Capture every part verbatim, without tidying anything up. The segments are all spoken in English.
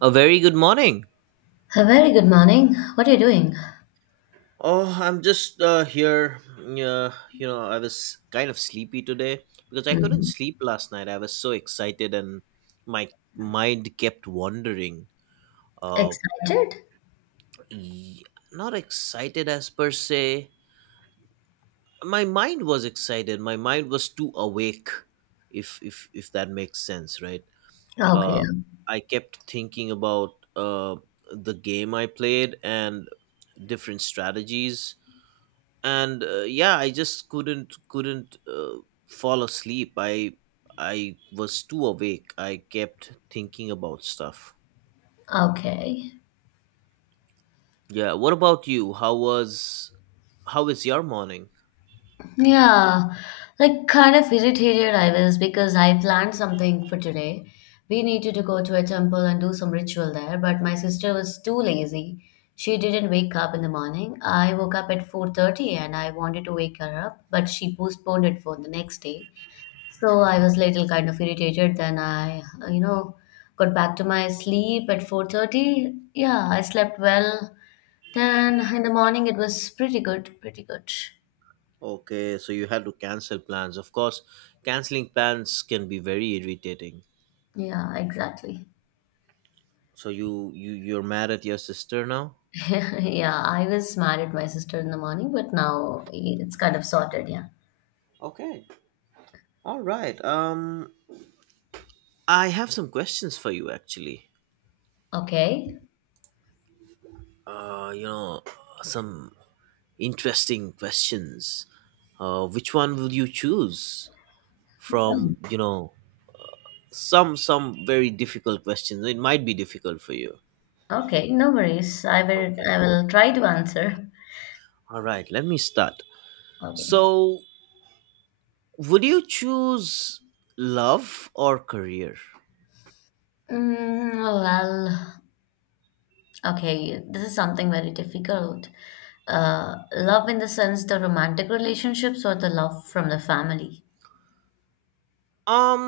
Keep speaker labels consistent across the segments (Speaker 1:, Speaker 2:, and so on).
Speaker 1: A very good morning.
Speaker 2: A very good morning. What are you doing?
Speaker 1: Oh, I'm just uh, here. Yeah, you know, I was kind of sleepy today because I couldn't
Speaker 2: Hmm.
Speaker 1: sleep last night. I was so excited, and my mind kept wandering. Uh,
Speaker 2: Excited?
Speaker 1: y- Not excited as per se. My mind was excited. My mind was too awake, if if if that makes sense, right?
Speaker 2: Okay.
Speaker 1: Uh, I kept thinking about uh the game I played and different strategies and uh, yeah, I just couldn't couldn't uh, fall asleep. I i was too awake. I kept thinking about stuff.
Speaker 2: Okay.
Speaker 1: Yeah, what about you? How was how is your morning?
Speaker 2: Yeah. Like kind of irritated I was because I planned something for today. We needed to go to a temple and do some ritual there, but my sister was too lazy. She didn't wake up in the morning. I woke up at four thirty and I wanted to wake her up, but she postponed it for the next day. So I was little kind of irritated. Then I, uh, you know, got back to my sleep at four thirty. Yeah, I slept well. Then in the morning it was pretty good, pretty good.
Speaker 1: Okay, so you had to cancel plans. Of course, canceling plans can be very irritating.
Speaker 2: Yeah, exactly.
Speaker 1: So you you you're mad at your sister now?
Speaker 2: Yeah, I was mad at my sister in the morning, but now it's kind of sorted, yeah.
Speaker 1: Okay, all right. um I have some questions for you, actually.
Speaker 2: Okay.
Speaker 1: uh you know some interesting questions. Uh, which one would you choose from,
Speaker 2: Mm.
Speaker 1: you know some some very difficult questions? It might be difficult for you.
Speaker 2: Okay, no worries. I will
Speaker 1: Okay,
Speaker 2: I will try to answer.
Speaker 1: all right, let me start.
Speaker 2: Okay.
Speaker 1: So would you choose love or career?
Speaker 2: Mm, well, Okay, this is something very difficult. Uh, love in the sense the romantic relationships or the love from the family?
Speaker 1: um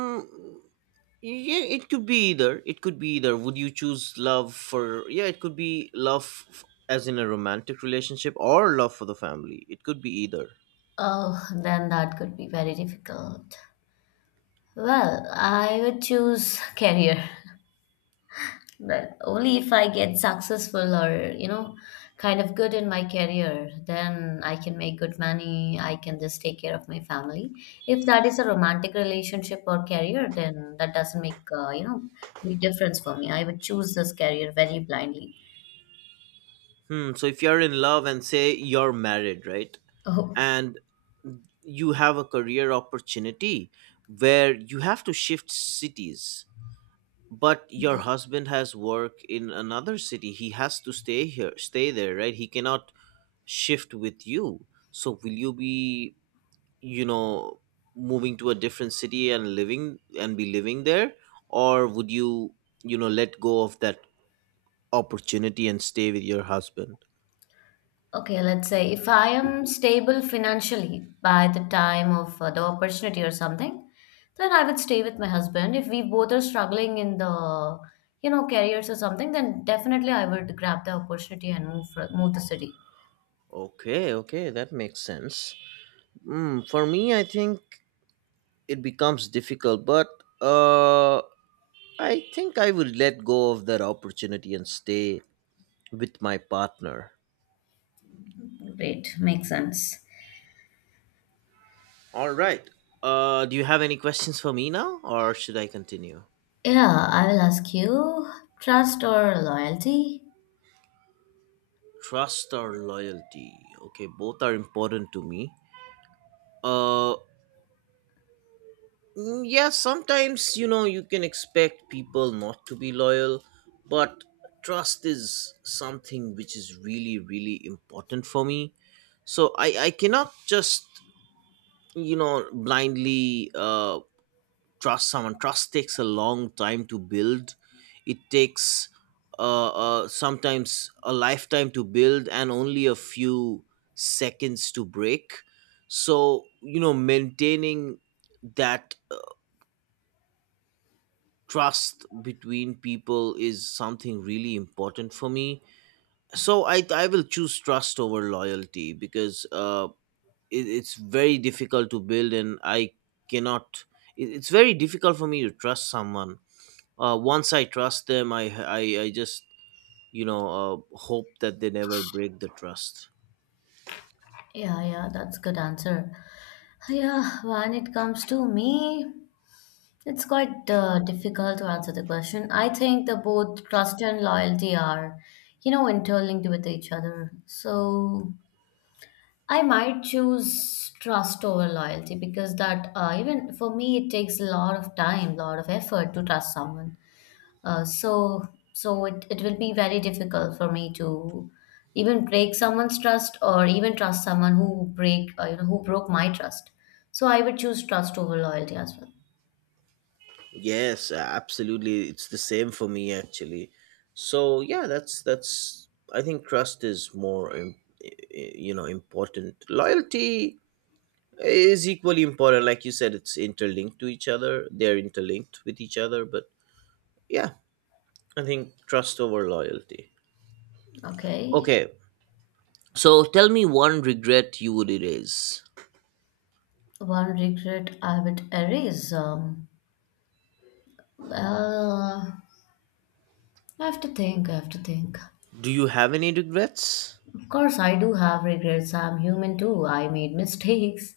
Speaker 1: yeah, it could be either. It could be either. Would you choose love for yeah it could be love f- as in a romantic relationship or love for the family. It could be either.
Speaker 2: Oh, then that could be very difficult. Well, I would choose career. Well, only if I get successful or, you know, kind of good in my career, then I can make good money. I can just take care of my family. If that is a romantic relationship or career, then that doesn't make, uh, you know, big difference for me. I would choose this career very blindly.
Speaker 1: Hmm. So if you're in love, and say you're married, right,
Speaker 2: Oh,
Speaker 1: and you have a career opportunity where you have to shift cities, but your husband has work in another city, he has to stay here, stay there, right, he cannot shift with you. So will you be, you know moving to a different city and living and be living there, or would you, you know let go of that opportunity and stay with your husband?
Speaker 2: okay, let's say if I am stable financially by the time of uh, the opportunity or something, then I would stay with my husband. If we both are struggling in the, you know, careers or something, then definitely I would grab the opportunity and move fro- move the city.
Speaker 1: Okay, okay, that makes sense. Mm, for me, I think it becomes difficult, but uh I think I will let go of that opportunity and stay with my partner.
Speaker 2: Great, makes sense.
Speaker 1: All right, uh do you have any questions for me now, or should I continue?
Speaker 2: Yeah, I will ask you, trust or loyalty?
Speaker 1: Trust or loyalty? Okay, both are important to me. uh mm, yeah, sometimes, you know you can expect people not to be loyal, but trust is something which is really, really important for me. So i i cannot just, you know blindly, uh, trust someone. Trust takes a long time to build. It takes, uh, uh, sometimes a lifetime to build, and only a few seconds to break. So, you know maintaining that, uh, trust between people, is something really important for me. So i i will choose trust over loyalty, because uh, it, it's very difficult to build, and I cannot it, it's very difficult for me to trust someone. Uh, once I trust them, i i, I just, you know uh, hope that they never break the trust.
Speaker 2: Yeah, yeah, that's good answer. Yeah, when it comes to me, it's quite uh, difficult to answer the question. I think the both trust and loyalty are, you know, interlinked with each other. So I might choose trust over loyalty because that uh, even for me it takes a lot of time, lot of effort to trust someone. Uh, so so it, it will be very difficult for me to even break someone's trust or even trust someone who break uh, you know who broke my trust. So I would choose trust over loyalty as well.
Speaker 1: Yes, absolutely, it's the same for me, actually. So yeah, that's that's I think trust is more im- i- i- you know important. Loyalty is equally important, like you said. It's interlinked to each other. They're interlinked with each other, but yeah, I think trust over loyalty.
Speaker 2: Okay.
Speaker 1: Okay, so tell me one regret you would erase.
Speaker 2: One regret I would erase. Um, uh, I have to think, I have to think.
Speaker 1: Do you have any regrets?
Speaker 2: Of course, I do have regrets. I'm human too. I made mistakes.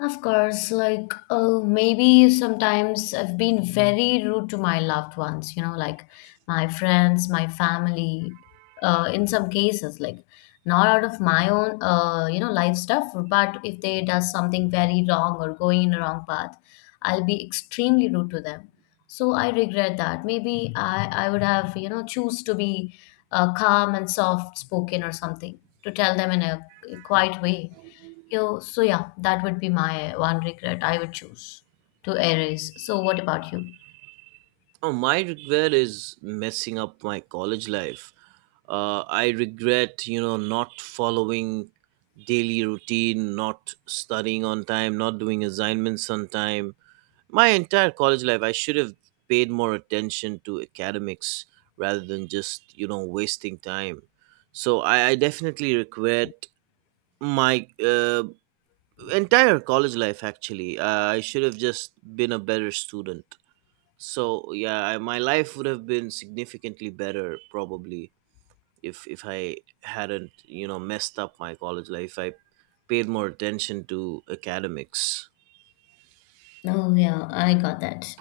Speaker 2: Of course, like uh, maybe sometimes I've been very rude to my loved ones, you know, like my friends, my family, uh, in some cases, like not out of my own, uh, you know, life stuff, but if they does something very wrong or going in a wrong path, I'll be extremely rude to them. So I regret that. Maybe I, I would have, you know, choose to be uh, calm and soft spoken or something to tell them in a quiet way. Yo, so yeah, that would be my one regret I would choose to erase. So what about you?
Speaker 1: Oh, my regret is messing up my college life. Uh, I regret, you know, not following daily routine, not studying on time, not doing assignments on time. My entire college life, I should have paid more attention to academics rather than just, you know, wasting time. So I, I definitely regret my uh, entire college life, actually. uh, I should have just been a better student. So yeah, I, my life would have been significantly better, probably, if if I hadn't, you know messed up my college life. I paid more attention to academics.
Speaker 2: Oh yeah, I got that.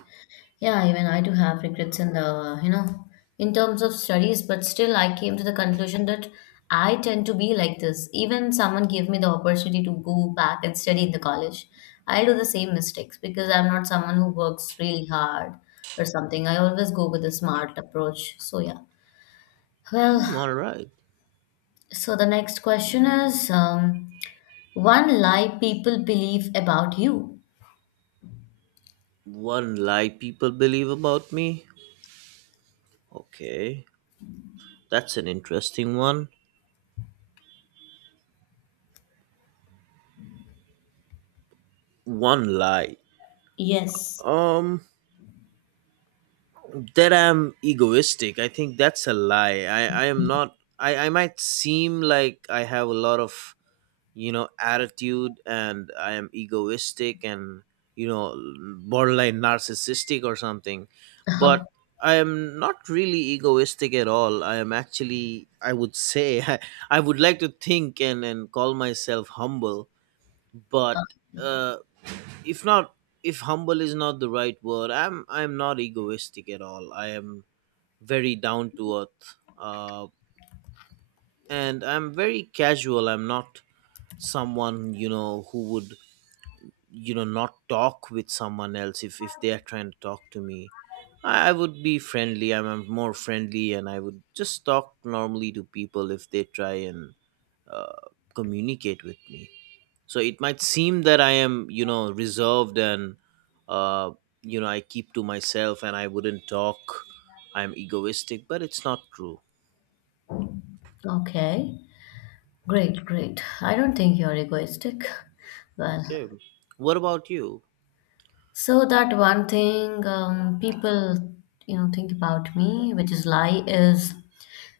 Speaker 2: Yeah, even I do have regrets in the, you know, in terms of studies, but still I came to the conclusion that I tend to be like this. Even someone gave me the opportunity to go back and study in the college, I do the same mistakes because I'm not someone who works really hard or something. I always go with a smart approach. So yeah.
Speaker 1: Hmm,
Speaker 2: Well,
Speaker 1: all right.
Speaker 2: so the next question is, um, one lie people believe about you.
Speaker 1: One lie people believe about me. Okay, that's an interesting one. One lie.
Speaker 2: Yes.
Speaker 1: Um, that I'm egoistic. I think that's a lie. I, I am not. I, I might seem like I have a lot of, you know, attitude, and I am egoistic, and, you know, borderline narcissistic or something. But I am not really egoistic at all. I am actually, I would say, I, I would like to think and, and call myself humble,
Speaker 2: Uh,
Speaker 1: but uh if not if humble is not the right word, I'm I'm not egoistic at all. I am very down to earth. Uh, and I'm very casual. I'm not someone, you know, who would, you know, not talk with someone else if, if they are trying to talk to me. I, I would be friendly. I'm, I'm more friendly, and I would just talk normally to people if they try and, uh, communicate with me. So it might seem that I am, you know, reserved and, uh, you know, I keep to myself and I wouldn't talk. I'm egoistic, but it's not true.
Speaker 2: Okay, great, great. I don't think you're egoistic. Well,
Speaker 1: Okay. What about you?
Speaker 2: so that one thing um, people, you know, think about me, which is lie, is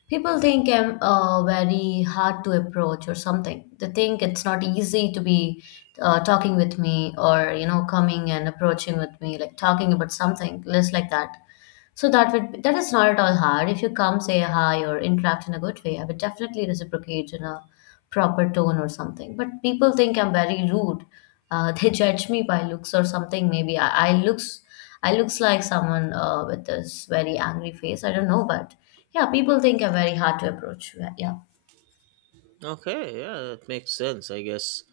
Speaker 2: people think I'm uh, very hard to approach or something. They think it's not easy to be uh, talking with me or, you know, coming and approaching with me, like talking about something, less like that. So that would that is not at all hard. If you come, say hi or interact in a good way, I would definitely reciprocate in a proper tone or something. But people think I'm very rude. Uh, they judge me by looks or something. Maybe I, I looks I looks like someone uh, with this very angry face. I don't know, but yeah, people think I'm very hard to approach. Yeah, yeah,
Speaker 1: Okay, yeah, that makes sense, I guess.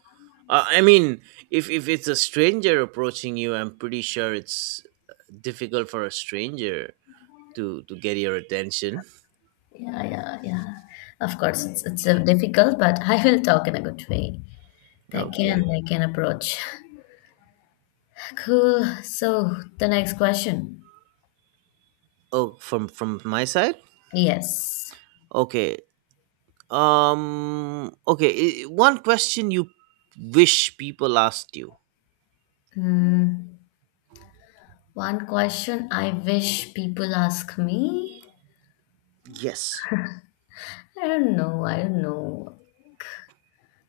Speaker 1: Uh, I mean, if if it's a stranger approaching you, I'm pretty sure it's, uh, difficult for a stranger to to get your attention.
Speaker 2: yeah, yeah, yeah. Of course, it's it's uh, difficult, but I will talk in a good way. They
Speaker 1: Okay.
Speaker 2: can they can approach. Cool. So the next question.
Speaker 1: Oh, from from my side?
Speaker 2: Yes.
Speaker 1: Okay. Um okay, i- One question you wish people asked you.
Speaker 2: Mm, one question I wish people ask me.
Speaker 1: Yes.
Speaker 2: I don't know. I don't know.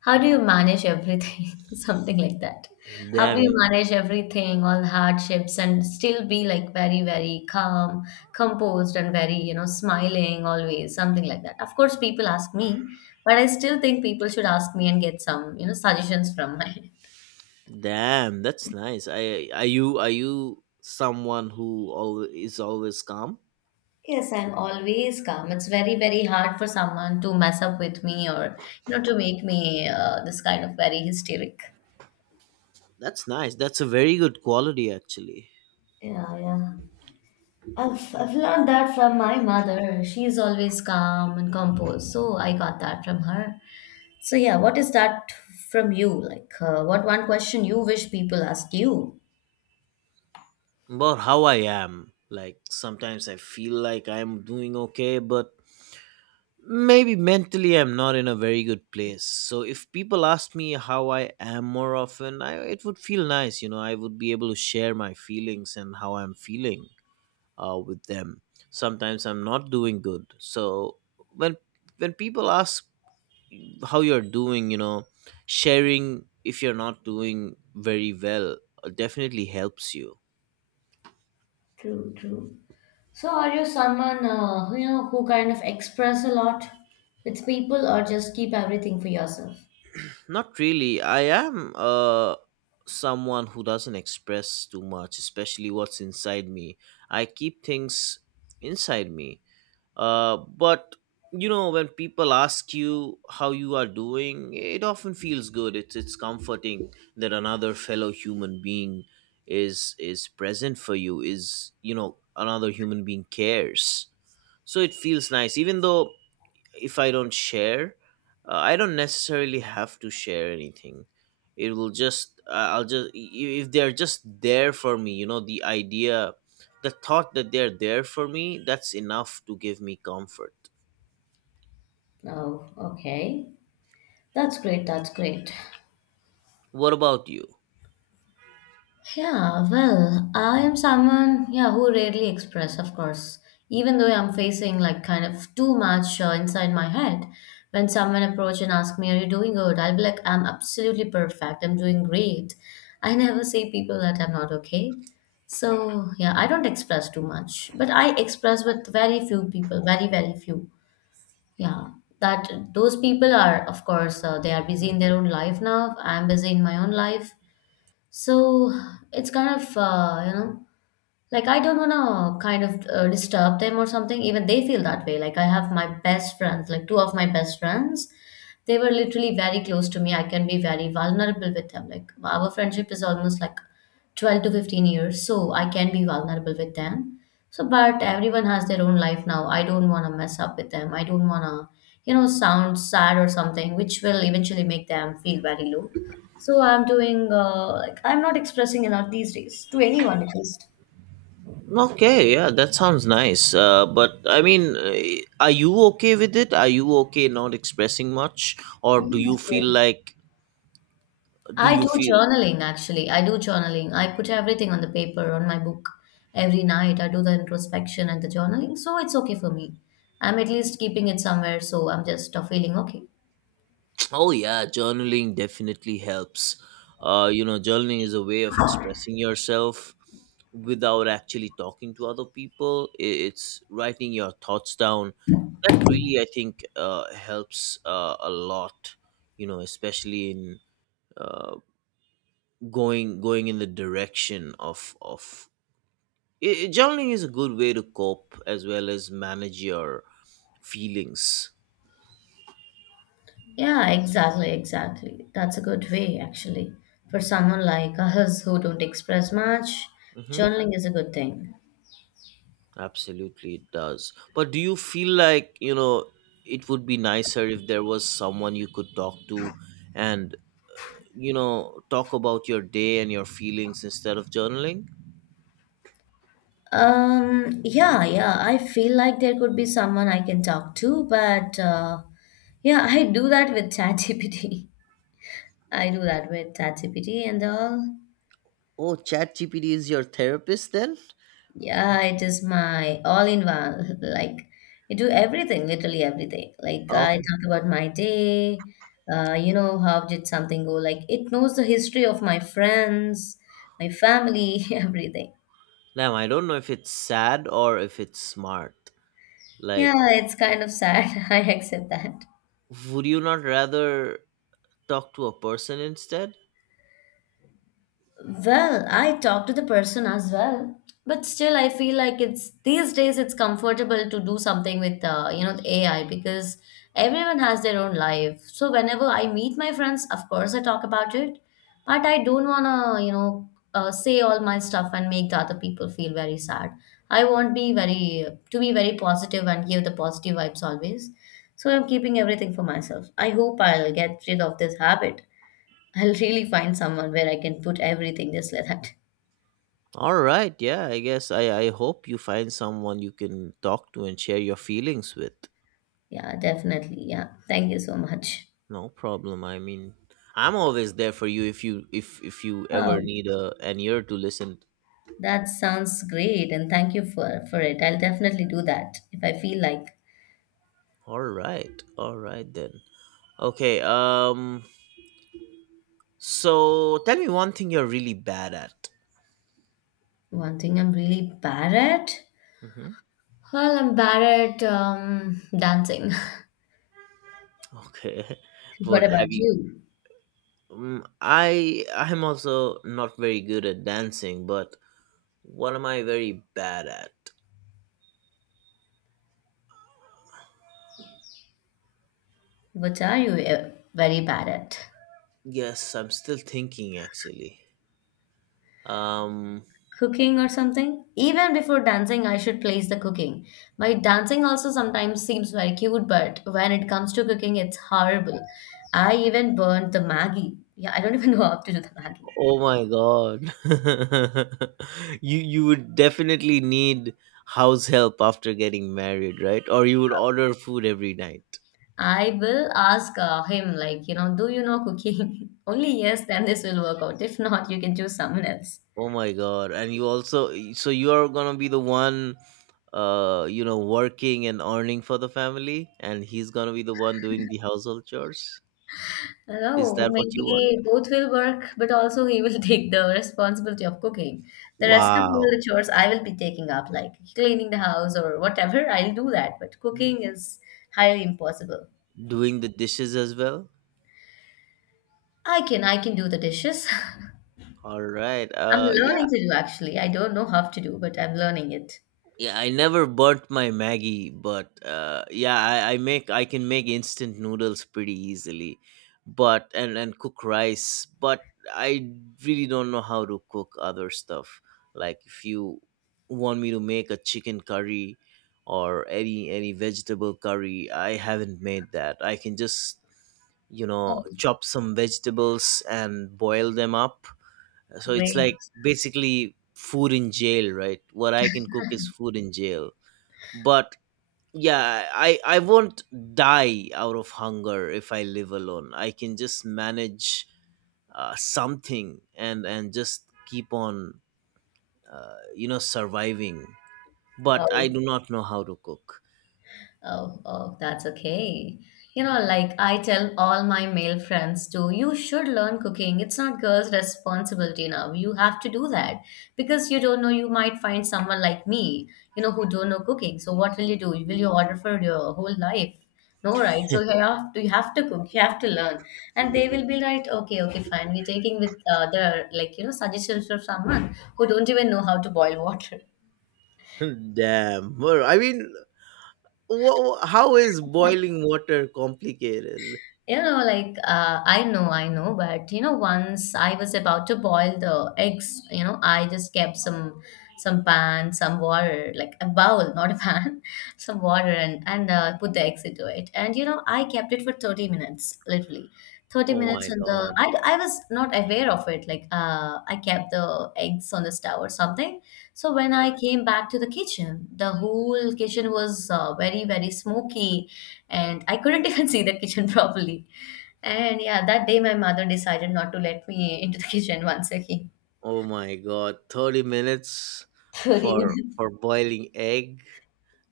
Speaker 2: How do you manage everything? Something like that. How
Speaker 1: Damn
Speaker 2: do you
Speaker 1: you.
Speaker 2: manage everything, all hardships, and still be like very, very calm, composed, and very, you know, smiling always? Something like that. Of course, people ask me, but I still think people should ask me and get some, you know, suggestions from my
Speaker 1: Damn, that's nice. I Are you, are you someone who always is always calm?
Speaker 2: Yes, I'm always calm. It's very, very hard for someone to mess up with me or, you know, to make me uh, this kind of very hysteric.
Speaker 1: That's nice. That's a very good quality, actually.
Speaker 2: Yeah, yeah. I've, I've learned that from my mother. She's always calm and composed. So I got that from her. So, yeah, what is that from you? Like, uh, what one question you wish people ask you?
Speaker 1: About how I am. Like, sometimes I feel like I'm doing okay, but maybe mentally I'm not in a very good place. So if people ask me how I am more often, I it would feel nice. you know, I would be able to share my feelings and how I'm feeling, uh, with them. Sometimes I'm not doing good. So when when people ask how you're doing, you know sharing if you're not doing very well, uh, definitely helps you.
Speaker 2: True, true. So, are you someone, uh, who, you know, who kind of express a lot with people or just keep everything for yourself?
Speaker 1: Not really. I am, uh someone who doesn't express too much, especially what's inside me. I keep things inside me. Uh, but, you know, when people ask you how you are doing, it often feels good. It's it's comforting that another fellow human being is is present for you. Is You know, another human being cares. So it feels nice, even though if I don't share, uh, I don't necessarily have to share anything. It will just, uh, I'll just i- if they're just there for me, you know, the idea, the thought that they're there for me, that's enough to give me comfort.
Speaker 2: Oh, okay. That's great. That's great.
Speaker 1: What about you?
Speaker 2: Yeah, well, I am someone, yeah, who rarely express, of course, even though I'm facing like kind of too much uh, inside my head. When someone approach and ask me, "Are you doing good?" I'll be like, "I'm absolutely perfect. I'm doing great." I never say people that I'm not okay. So yeah, I don't express too much, but I express with very few people, very very few. Yeah, that those people are, of course, uh, they are busy
Speaker 1: Hmm.
Speaker 2: in their own life now. I'm busy in my own life. So it's kind of uh, you know like I don't wanna kind of uh, disturb them or something. Even they feel that way. Like I have my best friends, like two of my best friends. They were literally very close to me. I can be very vulnerable with them. Like our friendship is almost like twelve to fifteen years, so I can be vulnerable with them. So, but everyone has their own life now. I don't want to mess up with them. I don't want to, you know, sound sad or something, which will eventually make them feel very low. So I'm doing, uh, like, I'm not expressing enough these days to anyone at least.
Speaker 1: Okay, yeah, that sounds nice. Uh, but I mean, uh, are you okay with it? Are you okay not expressing much, or do you
Speaker 2: Yes,
Speaker 1: feel
Speaker 2: yes.
Speaker 1: like, do
Speaker 2: I
Speaker 1: you
Speaker 2: do
Speaker 1: feel
Speaker 2: journaling actually. I do journaling. I put everything on the paper, on my book every night. I do the introspection and the journaling. So it's okay for me. I'm at least keeping it somewhere. So I'm just uh, feeling okay.
Speaker 1: oh yeah, journaling definitely helps. Uh, you know, journaling is a way of expressing yourself without actually talking to other people. I- It's writing your thoughts down. That really, I think, uh, helps, uh, a lot. You know, especially in, uh, going, going in the direction of of i i- journaling is a good way to cope as well as manage your feelings.
Speaker 2: Yeah, exactly, exactly. That's a good way actually. For someone like us who don't express much,
Speaker 1: Hmm,
Speaker 2: journaling is a good thing.
Speaker 1: absolutely, it does. But do you feel like, you know, it would be nicer if there was someone you could talk to and, you know, talk about your day and your feelings instead of journaling?
Speaker 2: Um, yeah, yeah. I feel like there could be someone I can talk to, but uh, yeah, I do that with ChatGPT. I do that with ChatGPT and all.
Speaker 1: Oh, ChatGPT is your therapist then?
Speaker 2: Yeah, it is my all in one. Like, you do everything, literally everything. Like,
Speaker 1: Oh,
Speaker 2: I talk about my day, uh, you know, how did something go? Like, it knows the history of my friends, my family, everything.
Speaker 1: damn, I don't know if it's sad or if it's smart. Like,
Speaker 2: Yeah, it's kind of sad. I accept that.
Speaker 1: would you not rather talk to a person instead?
Speaker 2: Well, I talk to the person as well, but still I feel like it's these days it's comfortable to do something with uh, you know the A I because everyone has their own life. So whenever I meet my friends, of course I talk about it, but I don't wanna you know uh, say all my stuff and make the other people feel very sad. I want be very to be very positive and give the positive vibes always. So I'm keeping everything for myself. I hope I'll get rid of this habit. I'll really find someone where I can put everything just like that.
Speaker 1: All right, yeah, I guess, I, I hope you find someone you can talk to and share your feelings with.
Speaker 2: Yeah, definitely. Yeah. Thank you so much.
Speaker 1: No problem. I mean, I'm always there for you if you, if if you ever
Speaker 2: Oh,
Speaker 1: need a, an ear to listen.
Speaker 2: that sounds great. And thank you for, for it. I'll definitely do that if I feel like
Speaker 1: All right. All right then. Okay. Um so tell me one thing you're really bad at.
Speaker 2: one thing I'm really bad at.
Speaker 1: Hmm.
Speaker 2: Well, I'm bad at um, dancing.
Speaker 1: Okay.
Speaker 2: What
Speaker 1: What have
Speaker 2: about
Speaker 1: you...
Speaker 2: you?
Speaker 1: um, I, I'm also not very good at dancing, but what am I very bad at?
Speaker 2: What are you uh, very bad at?
Speaker 1: Yes, I'm still thinking, actually. Um.
Speaker 2: Cooking or something. Even before dancing, I should place the cooking. My dancing also sometimes seems very cute, but when it comes to cooking, it's horrible. I even burnt the Maggie. Yeah, I don't even know how to do the Maggie.
Speaker 1: Oh my god. You you would definitely need house help after getting married, right? Or you would order food every night.
Speaker 2: I will ask uh, him, like, you know, do you know cooking? Only yes, then this will work out. If not, you can choose someone else.
Speaker 1: Oh my god. And you also, so you are going to be the one, uh you know working and earning for the family, and he's going to be the one doing the household chores. Is
Speaker 2: Oh,
Speaker 1: that what you want?
Speaker 2: maybe both will work, but also he will take the responsibility of cooking. The rest of all
Speaker 1: Wow.
Speaker 2: the chores I will be taking up, like cleaning the house or whatever. I'll do that, but cooking is highly impossible.
Speaker 1: Doing the dishes as well?
Speaker 2: I can, I can do the dishes.
Speaker 1: All right.
Speaker 2: I'm
Speaker 1: Uh yeah,
Speaker 2: learning to do actually. I don't know how to do, but I'm learning it.
Speaker 1: yeah I never burnt my maggie, but uh yeah, I, I make i can make instant noodles pretty easily, but and and cook rice, but I really don't know how to cook other stuff. Like, if you want me to make a chicken curry or any any vegetable curry, I haven't made that. I can just, you know, chop some vegetables and boil them up. So it's like
Speaker 2: Great.
Speaker 1: basically food in jail, right? What I can cook is food in jail. But yeah, i i won't die out of hunger. If I live alone, I can just manage uh, something, and and just keep on uh, you know surviving. But I
Speaker 2: Oh.
Speaker 1: do not know how to cook.
Speaker 2: Oh, oh, that's okay. You know, like I tell all my male friends too, you should learn cooking. It's not girls' responsibility now. You have to do that because you don't know. You might find someone like me, you know, who don't know cooking. So what will you do? Will you order for your whole life? No, right? So you have to, you have to cook. You have to learn, and they will be like, okay, okay, fine. We're taking with uh, their like you know suggestions from someone who don't even know how to boil water.
Speaker 1: Damn. Well, I mean, wha wha- how is boiling water complicated?
Speaker 2: You know, like uh, I know, I know, but you know, once I was about to boil the eggs, you know, I just kept some some pan, some water, like a bowl, not a pan, some water, and and uh, put the eggs into it. And you know, I kept it for thirty minutes, literally. thirty
Speaker 1: Oh my
Speaker 2: minutes, and the
Speaker 1: god.
Speaker 2: I, I was not aware of it. Like uh I kept the eggs on the stove or something. So when I came back to the kitchen, the whole kitchen was uh, very very smoky, and I couldn't even see the kitchen properly. And yeah, that day my mother decided not to let me into the kitchen once again.
Speaker 1: Oh my god, thirty minutes
Speaker 2: Could
Speaker 1: for
Speaker 2: even-
Speaker 1: for boiling egg.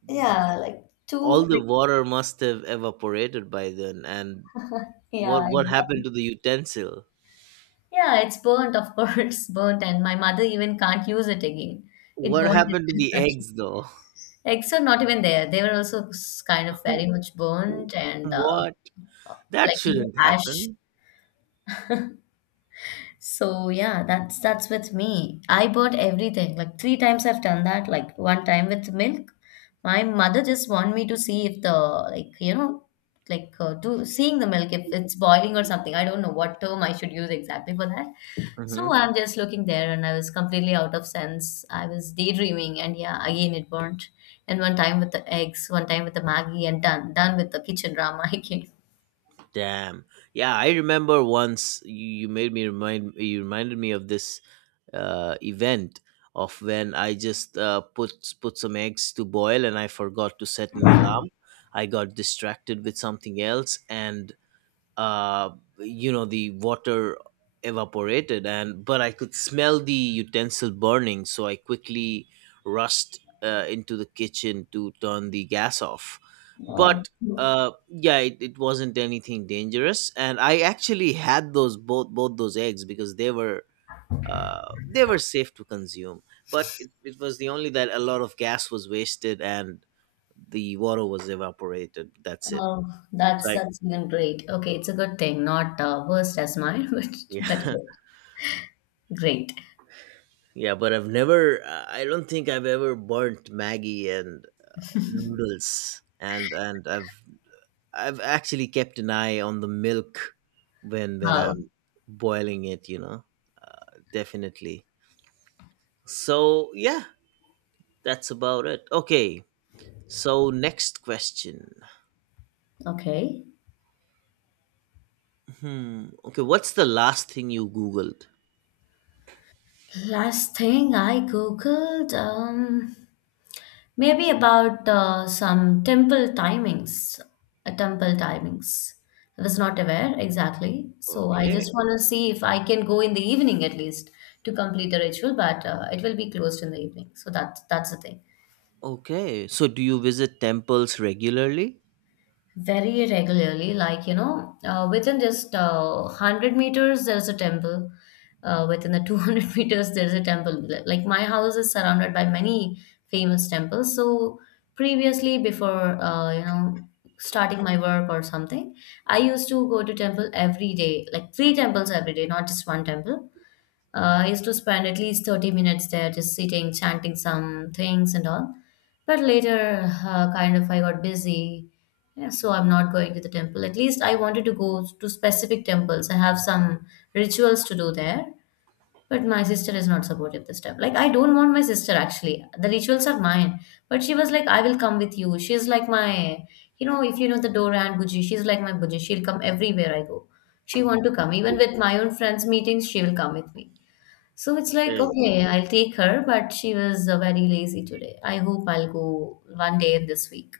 Speaker 1: The,
Speaker 2: yeah, like
Speaker 1: all
Speaker 2: two.
Speaker 1: the water must have evaporated by then, and what
Speaker 2: Yeah,
Speaker 1: what happened
Speaker 2: exactly.
Speaker 1: to the utensil?
Speaker 2: Yeah, it's burnt, of course, burnt, and my mother even can't use it again. It
Speaker 1: What
Speaker 2: burnt it
Speaker 1: happened to the
Speaker 2: as such.
Speaker 1: eggs though?
Speaker 2: Eggs are not even there. They were also s- kind of very much burnt, and uh,
Speaker 1: What? That
Speaker 2: like into
Speaker 1: shouldn't
Speaker 2: ash.
Speaker 1: happen.
Speaker 2: So yeah, that's that's with me. I bought everything. Like three times I've done that. Like one time with milk. My mother just want me to see if the like you know like uh, do seeing the milk if it's boiling or something. I don't know what term I should use exactly for that. So
Speaker 1: Hmm.
Speaker 2: I'm just looking there and I was completely out of sense. I was daydreaming and yeah, again it burnt. And one time with the eggs, one time with the Maggie, and done done with the kitchen drama again.
Speaker 1: Damn. Yeah, I remember once you, you made me remind you reminded me of this uh, event of when I just uh, put put some eggs to boil, and I forgot to set an alarm. I got distracted with something else, and uh, you know, the water evaporated, and but I could smell the utensil burning, so I quickly rushed uh, into the kitchen to turn the gas off.
Speaker 2: Um,
Speaker 1: But uh, yeah, it, it wasn't anything dangerous, and I actually had those both both those eggs because they were uh, they were safe to consume. But it, it was the only that a lot of gas was wasted and the water was evaporated, that's it.
Speaker 2: Oh,
Speaker 1: So
Speaker 2: that's
Speaker 1: I
Speaker 2: that's even great. Okay, it's a good thing, not uh, worst as mine, but
Speaker 1: Yeah.
Speaker 2: but good. Great.
Speaker 1: Yeah, but I've never uh, I don't think I've ever burnt maggie and noodles, and and i've i've actually kept an eye on the milk when when
Speaker 2: Oh,
Speaker 1: I'm boiling it, you know, uh, definitely. So yeah, that's about it. Okay, so next question.
Speaker 2: okay.
Speaker 1: Hmm. Okay. What's the last thing you Googled?
Speaker 2: Last thing I googled, um, maybe about uh, some temple timings, uh, temple timings. I was not aware exactly, so I
Speaker 1: Okay.
Speaker 2: just want to see if I can go in the evening at least to complete the ritual, but uh, it will be closed in the evening. So that that's the thing.
Speaker 1: Okay. So, do you visit temples regularly?
Speaker 2: Very regularly, like you know uh, within just uh, hundred meters there's a temple, uh, within the two hundred meters there's a temple. Like my house is surrounded by many famous temples. So previously, before uh, you know, starting my work or something, I used to go to temple every day, like three temples every day, not just one temple. uh, I used to spend at least thirty minutes there, just sitting, chanting some things and all. But later, uh, kind of, I got busy. Yeah, so I'm not going to the temple. At least I wanted to go to specific temples. I have some rituals to do there, but my sister is not supportive this time. Like, I don't want my sister actually. The rituals are mine. But she was like, I will come with you. She's like my, you know, if you know the Dora and Buji, she's like my Buji. She'll come everywhere I go. She want to come. Even with my own friends' meetings, she will come with me. So it's like,
Speaker 1: Okay.
Speaker 2: okay, I'll take her, but she was uh, very lazy today. I hope I'll go one day this week.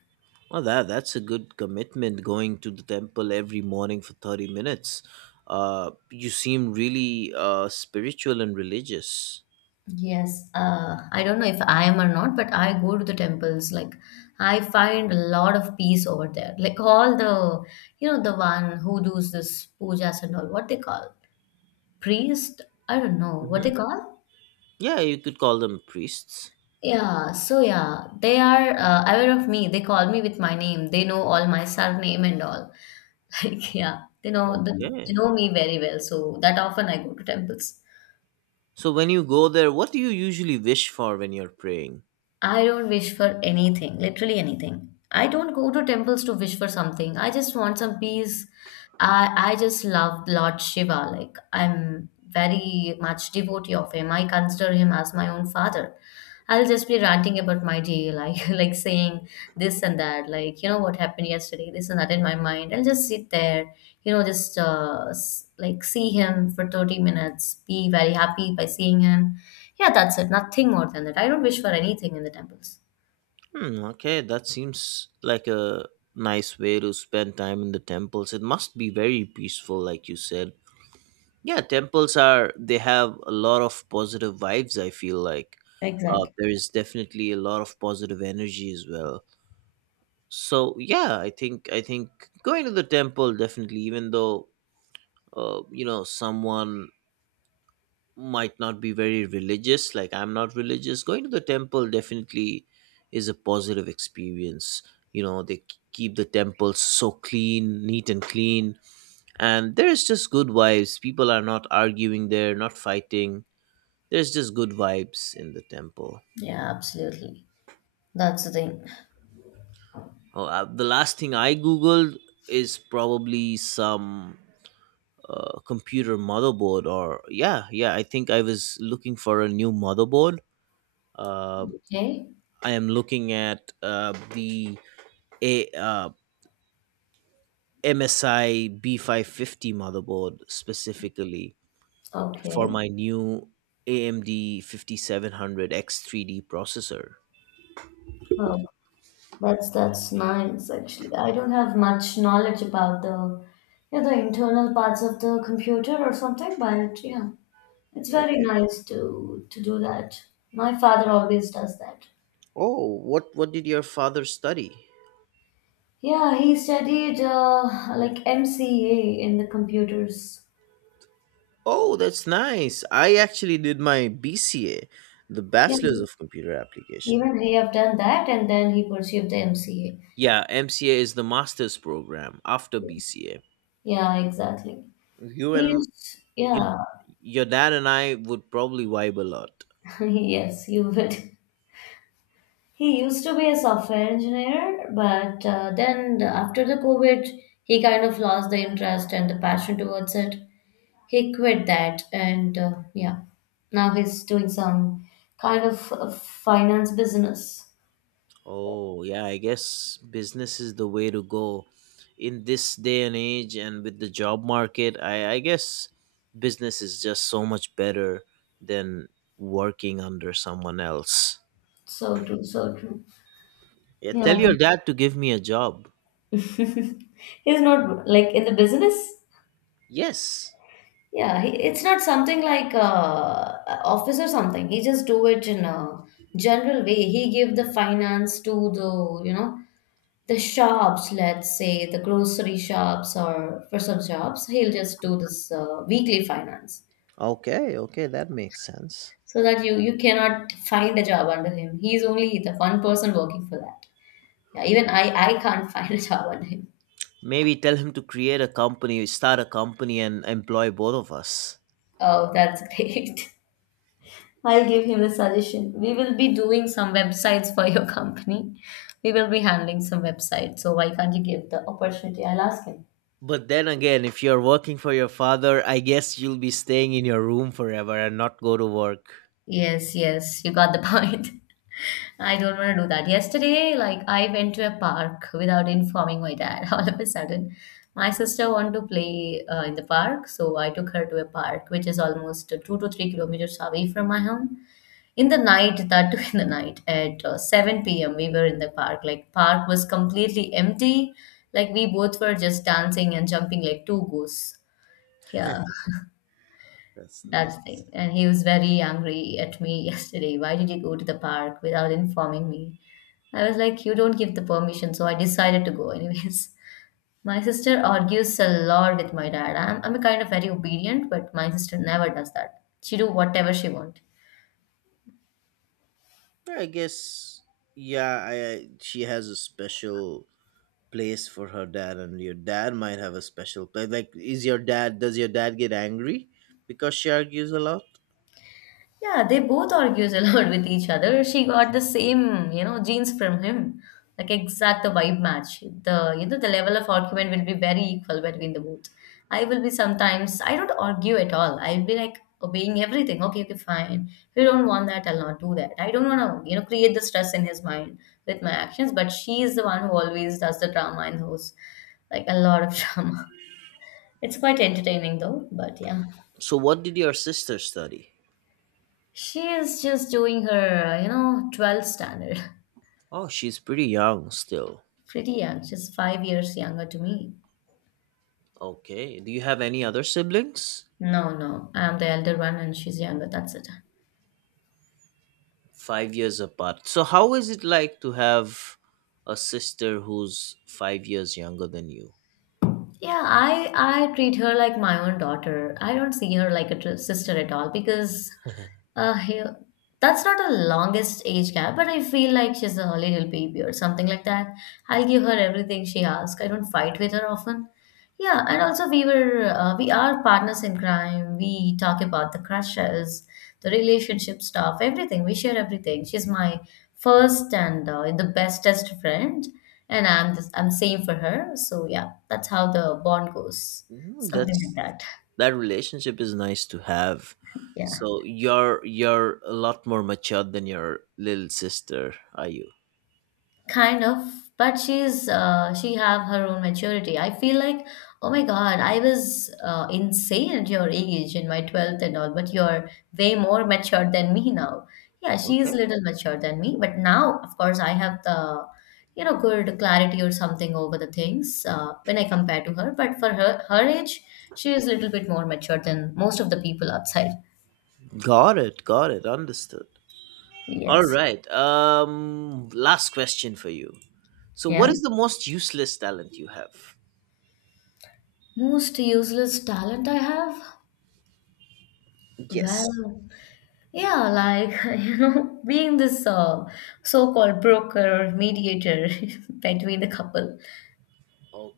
Speaker 1: Well, that that's a good commitment. Going to the temple every morning for thirty minutes. Uh, you seem really uh, spiritual and religious.
Speaker 2: Yes, uh, I don't know if I am or not, but I go to the temples. Like, I find a lot of peace over there. Like, all the, you know, the one who does this pujas and all, what they call priest? I don't know what
Speaker 1: Hmm.
Speaker 2: they call.
Speaker 1: Yeah, you could call them priests.
Speaker 2: Yeah, so yeah, they are uh, aware of me. They call me with my name. They know all my surname and all. Like, yeah, they know that they
Speaker 1: Okay.
Speaker 2: know me very well, so that often I go to temples.
Speaker 1: So when you go there, what do you usually wish for when you're praying?
Speaker 2: I don't wish for anything, literally anything. I don't go to temples to wish for something. I just want some peace. I I just love Lord Shiva. Like I'm very much devotee of him. I consider him as my own father. I'll just be ranting about my day, like like saying this and that, like you know what happened yesterday, this and that in my mind. I'll just sit there, you know, just uh, s- like see him for thirty minutes, be very happy by seeing him, yeah, that's it. Nothing more than that. I don't wish for anything in the temples.
Speaker 1: Hmm, okay, that seems like a nice way to spend time in the temples. It must be very peaceful, like you said. Yeah, temples are, they have a lot of positive vibes, I feel like. Uh,
Speaker 2: Exactly.
Speaker 1: there is definitely a lot of positive energy as well. So yeah, I think I think going to the temple, definitely, even though uh, you know, someone might not be very religious, like I'm not religious, going to the temple definitely is a positive experience. You know, they k- keep the temples so clean, neat and clean, and there's just good vibes. People are not arguing there, not fighting. There's just good vibes in the temple.
Speaker 2: Yeah, absolutely. That's the thing.
Speaker 1: Oh, uh, the last thing I googled is probably some uh, computer motherboard, or yeah, yeah, I think I was looking for a new motherboard. Uh,
Speaker 2: Okay.
Speaker 1: I am looking at uh, the A, uh, M S I B five fifty motherboard specifically for
Speaker 2: Okay.
Speaker 1: my new A M D fifty seven hundred X three D processor.
Speaker 2: Oh, that's that's nice actually. I don't have much knowledge about the yeah, the internal parts of the computer or something, but yeah. It's very
Speaker 1: Okay.
Speaker 2: nice to to do that. My father always does that.
Speaker 1: Oh, what what did your father study?
Speaker 2: Yeah, he studied uh, like M C A in the computers.
Speaker 1: Oh, that's nice. I actually did my B C A, the
Speaker 2: Yeah.
Speaker 1: Bachelor's of Computer Application.
Speaker 2: Even he have done that and then he pursued the M C A.
Speaker 1: Yeah, M C A is the master's program after B C A.
Speaker 2: Yeah, exactly.
Speaker 1: You
Speaker 2: He
Speaker 1: and
Speaker 2: used,
Speaker 1: your,
Speaker 2: yeah,
Speaker 1: your dad and I would probably vibe a lot.
Speaker 2: yes, you would. He used to be a software engineer, but uh, then the- after the COVID, he kind of lost the interest and the passion towards it. He quit that, and uh, yeah, now he's doing some kind of uh, finance business.
Speaker 1: Oh, yeah, I guess business is the way to go in this day and age, and with the job market. I, I guess business is just so much better than working under someone else.
Speaker 2: So true, so true.
Speaker 1: Yeah,
Speaker 2: Yeah.
Speaker 1: tell your dad to give me a job.
Speaker 2: He's not like in the business.
Speaker 1: Yes.
Speaker 2: Yeah, he, it's not something like uh, office or something. He just do it in a general way. He give the finance to the, you know, the shops, let's say the grocery shops, or for some shops, he'll just do this uh, weekly finance,
Speaker 1: Okay, okay, that makes sense.
Speaker 2: so that you you cannot find a job under him. He's only the one person working for that. Yeah, even I I can't find a job under him.
Speaker 1: Maybe tell him to create a company, start a company, and employ both of us.
Speaker 2: Oh, that's great. I'll give him the suggestion. We will be doing some websites for your company. We will be handling some websites. So why can't you give the opportunity? I'll ask him.
Speaker 1: But then again, if you're working for your father, I guess you'll be staying in your room forever and not go to work.
Speaker 2: Yes, yes, you got the point. I don't want to do that. Yesterday, like I went to a park without informing my dad. All of a sudden, my sister wanted to play uh, in the park, so I took her to a park which is almost two to three kilometers away from my home, in the night, that too, in the night at uh, seven p.m. We were in the park, like park was completely empty. Like, we both were just dancing and jumping like two goose. Yeah,
Speaker 1: That's
Speaker 2: that's the
Speaker 1: nice.
Speaker 2: thing, and he was very angry at me yesterday. Why did you go to the park without informing me? I was like, you don't give the permission, so I decided to go anyways. My sister argues a lot with my dad. I'm, I'm a kind of very obedient, but my sister never does that. She do whatever she want.
Speaker 1: Yeah, I guess. Yeah, I, I she has a special place for her dad, and your dad might have a special place. Like, is your dad? Does your dad get angry because she argues a lot?
Speaker 2: Yeah, they both argues a lot with each other. She got the same, you know, genes from him. Like exact the vibe match. The you know the level of argument will be very equal between the both. I will be sometimes, I don't argue at all. I'll be like obeying everything. Okay, okay, fine. If you don't want that, I'll not do that. I don't wanna, you know, create the stress in his mind with my actions, but she is the one who always does the drama and hosts like a lot of drama. It's quite entertaining though, but yeah.
Speaker 1: So, what did your sister study?
Speaker 2: She is just doing her, you know, twelfth standard.
Speaker 1: Oh, she's pretty young still.
Speaker 2: Pretty young. She's five years younger to me.
Speaker 1: Okay. Do you have any other siblings?
Speaker 2: No, no, I'm the elder one and she's younger. That's it.
Speaker 1: Five years apart. So, how is it like to have a sister who's five years younger than you?
Speaker 2: Yeah, I I treat her like my own daughter. I don't see her like a tr- sister at all because Uh, he, that's not the longest age gap, but I feel like she's a little baby or something like that. I'll give her everything she asks. I don't fight with her often. Yeah, and also we were uh, we are partners in crime. We talk about the crushes, the relationship stuff, everything. We share everything. She's my first and uh, the bestest friend, and I'm the, I'm same for her. So yeah, that's how the bond goes.
Speaker 1: Mm,
Speaker 2: Something like
Speaker 1: that's
Speaker 2: that.
Speaker 1: that relationship is nice to have.
Speaker 2: Yeah.
Speaker 1: So you're you're a lot more matured than your little sister, are you?
Speaker 2: Kind of, but she's uh, she have her own maturity, I feel like, oh my god, I was uh, insane at your age in my twelfth and all, but you're way more mature than me now. Yeah,
Speaker 1: Okay.
Speaker 2: she's little mature than me, but now of course I have the you know good clarity or something over the things, uh, when I compare to her, but for her, her age, she is a little bit more mature than most of the people outside.
Speaker 1: Got it, got it, understood. All
Speaker 2: Yes.
Speaker 1: right. Um, last question for you. So what
Speaker 2: Yeah,
Speaker 1: is the most useless talent you have?
Speaker 2: most useless talent I have.
Speaker 1: Yes.
Speaker 2: Well, yeah, like, you know, being this uh, so-called broker or mediator between the couple,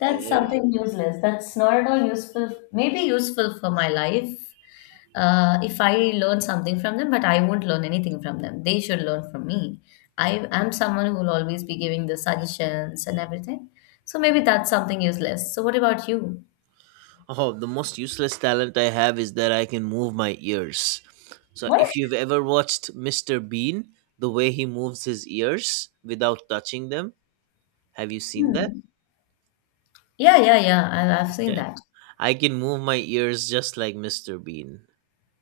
Speaker 2: that's something useless. That's not at all useful. Maybe useful for my life, uh, if I learn something from them, but I won't learn anything from them. They should learn from me. I am someone who will always be giving the suggestions and everything. So maybe that's something useless. So what about you?
Speaker 1: Oh, the most useless talent I have is that I can move my ears. So
Speaker 2: What?
Speaker 1: if you've ever watched mister Bean, the way he moves his ears without touching them, have you seen that?
Speaker 2: Hmm. Yeah, yeah, yeah. I, I've seen
Speaker 1: Yeah.
Speaker 2: that.
Speaker 1: I can move my ears just like mister Bean.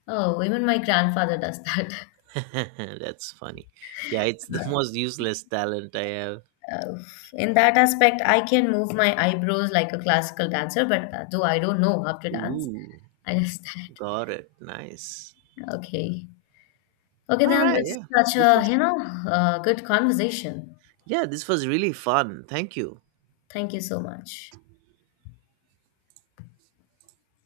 Speaker 2: Oh, even my grandfather does that.
Speaker 1: That's funny. Yeah, it's the most useless talent I have.
Speaker 2: Uh, in that aspect, I can move my eyebrows like a classical dancer, but uh, though I don't know how to dance,
Speaker 1: Ooh,
Speaker 2: I just that.
Speaker 1: got it. Nice.
Speaker 2: Okay. Okay,
Speaker 1: All
Speaker 2: then
Speaker 1: right,
Speaker 2: it's
Speaker 1: yeah.
Speaker 2: such
Speaker 1: This
Speaker 2: a, you
Speaker 1: was,
Speaker 2: know, uh, good conversation.
Speaker 1: yeah, this was really fun. Thank you.
Speaker 2: Thank you so much.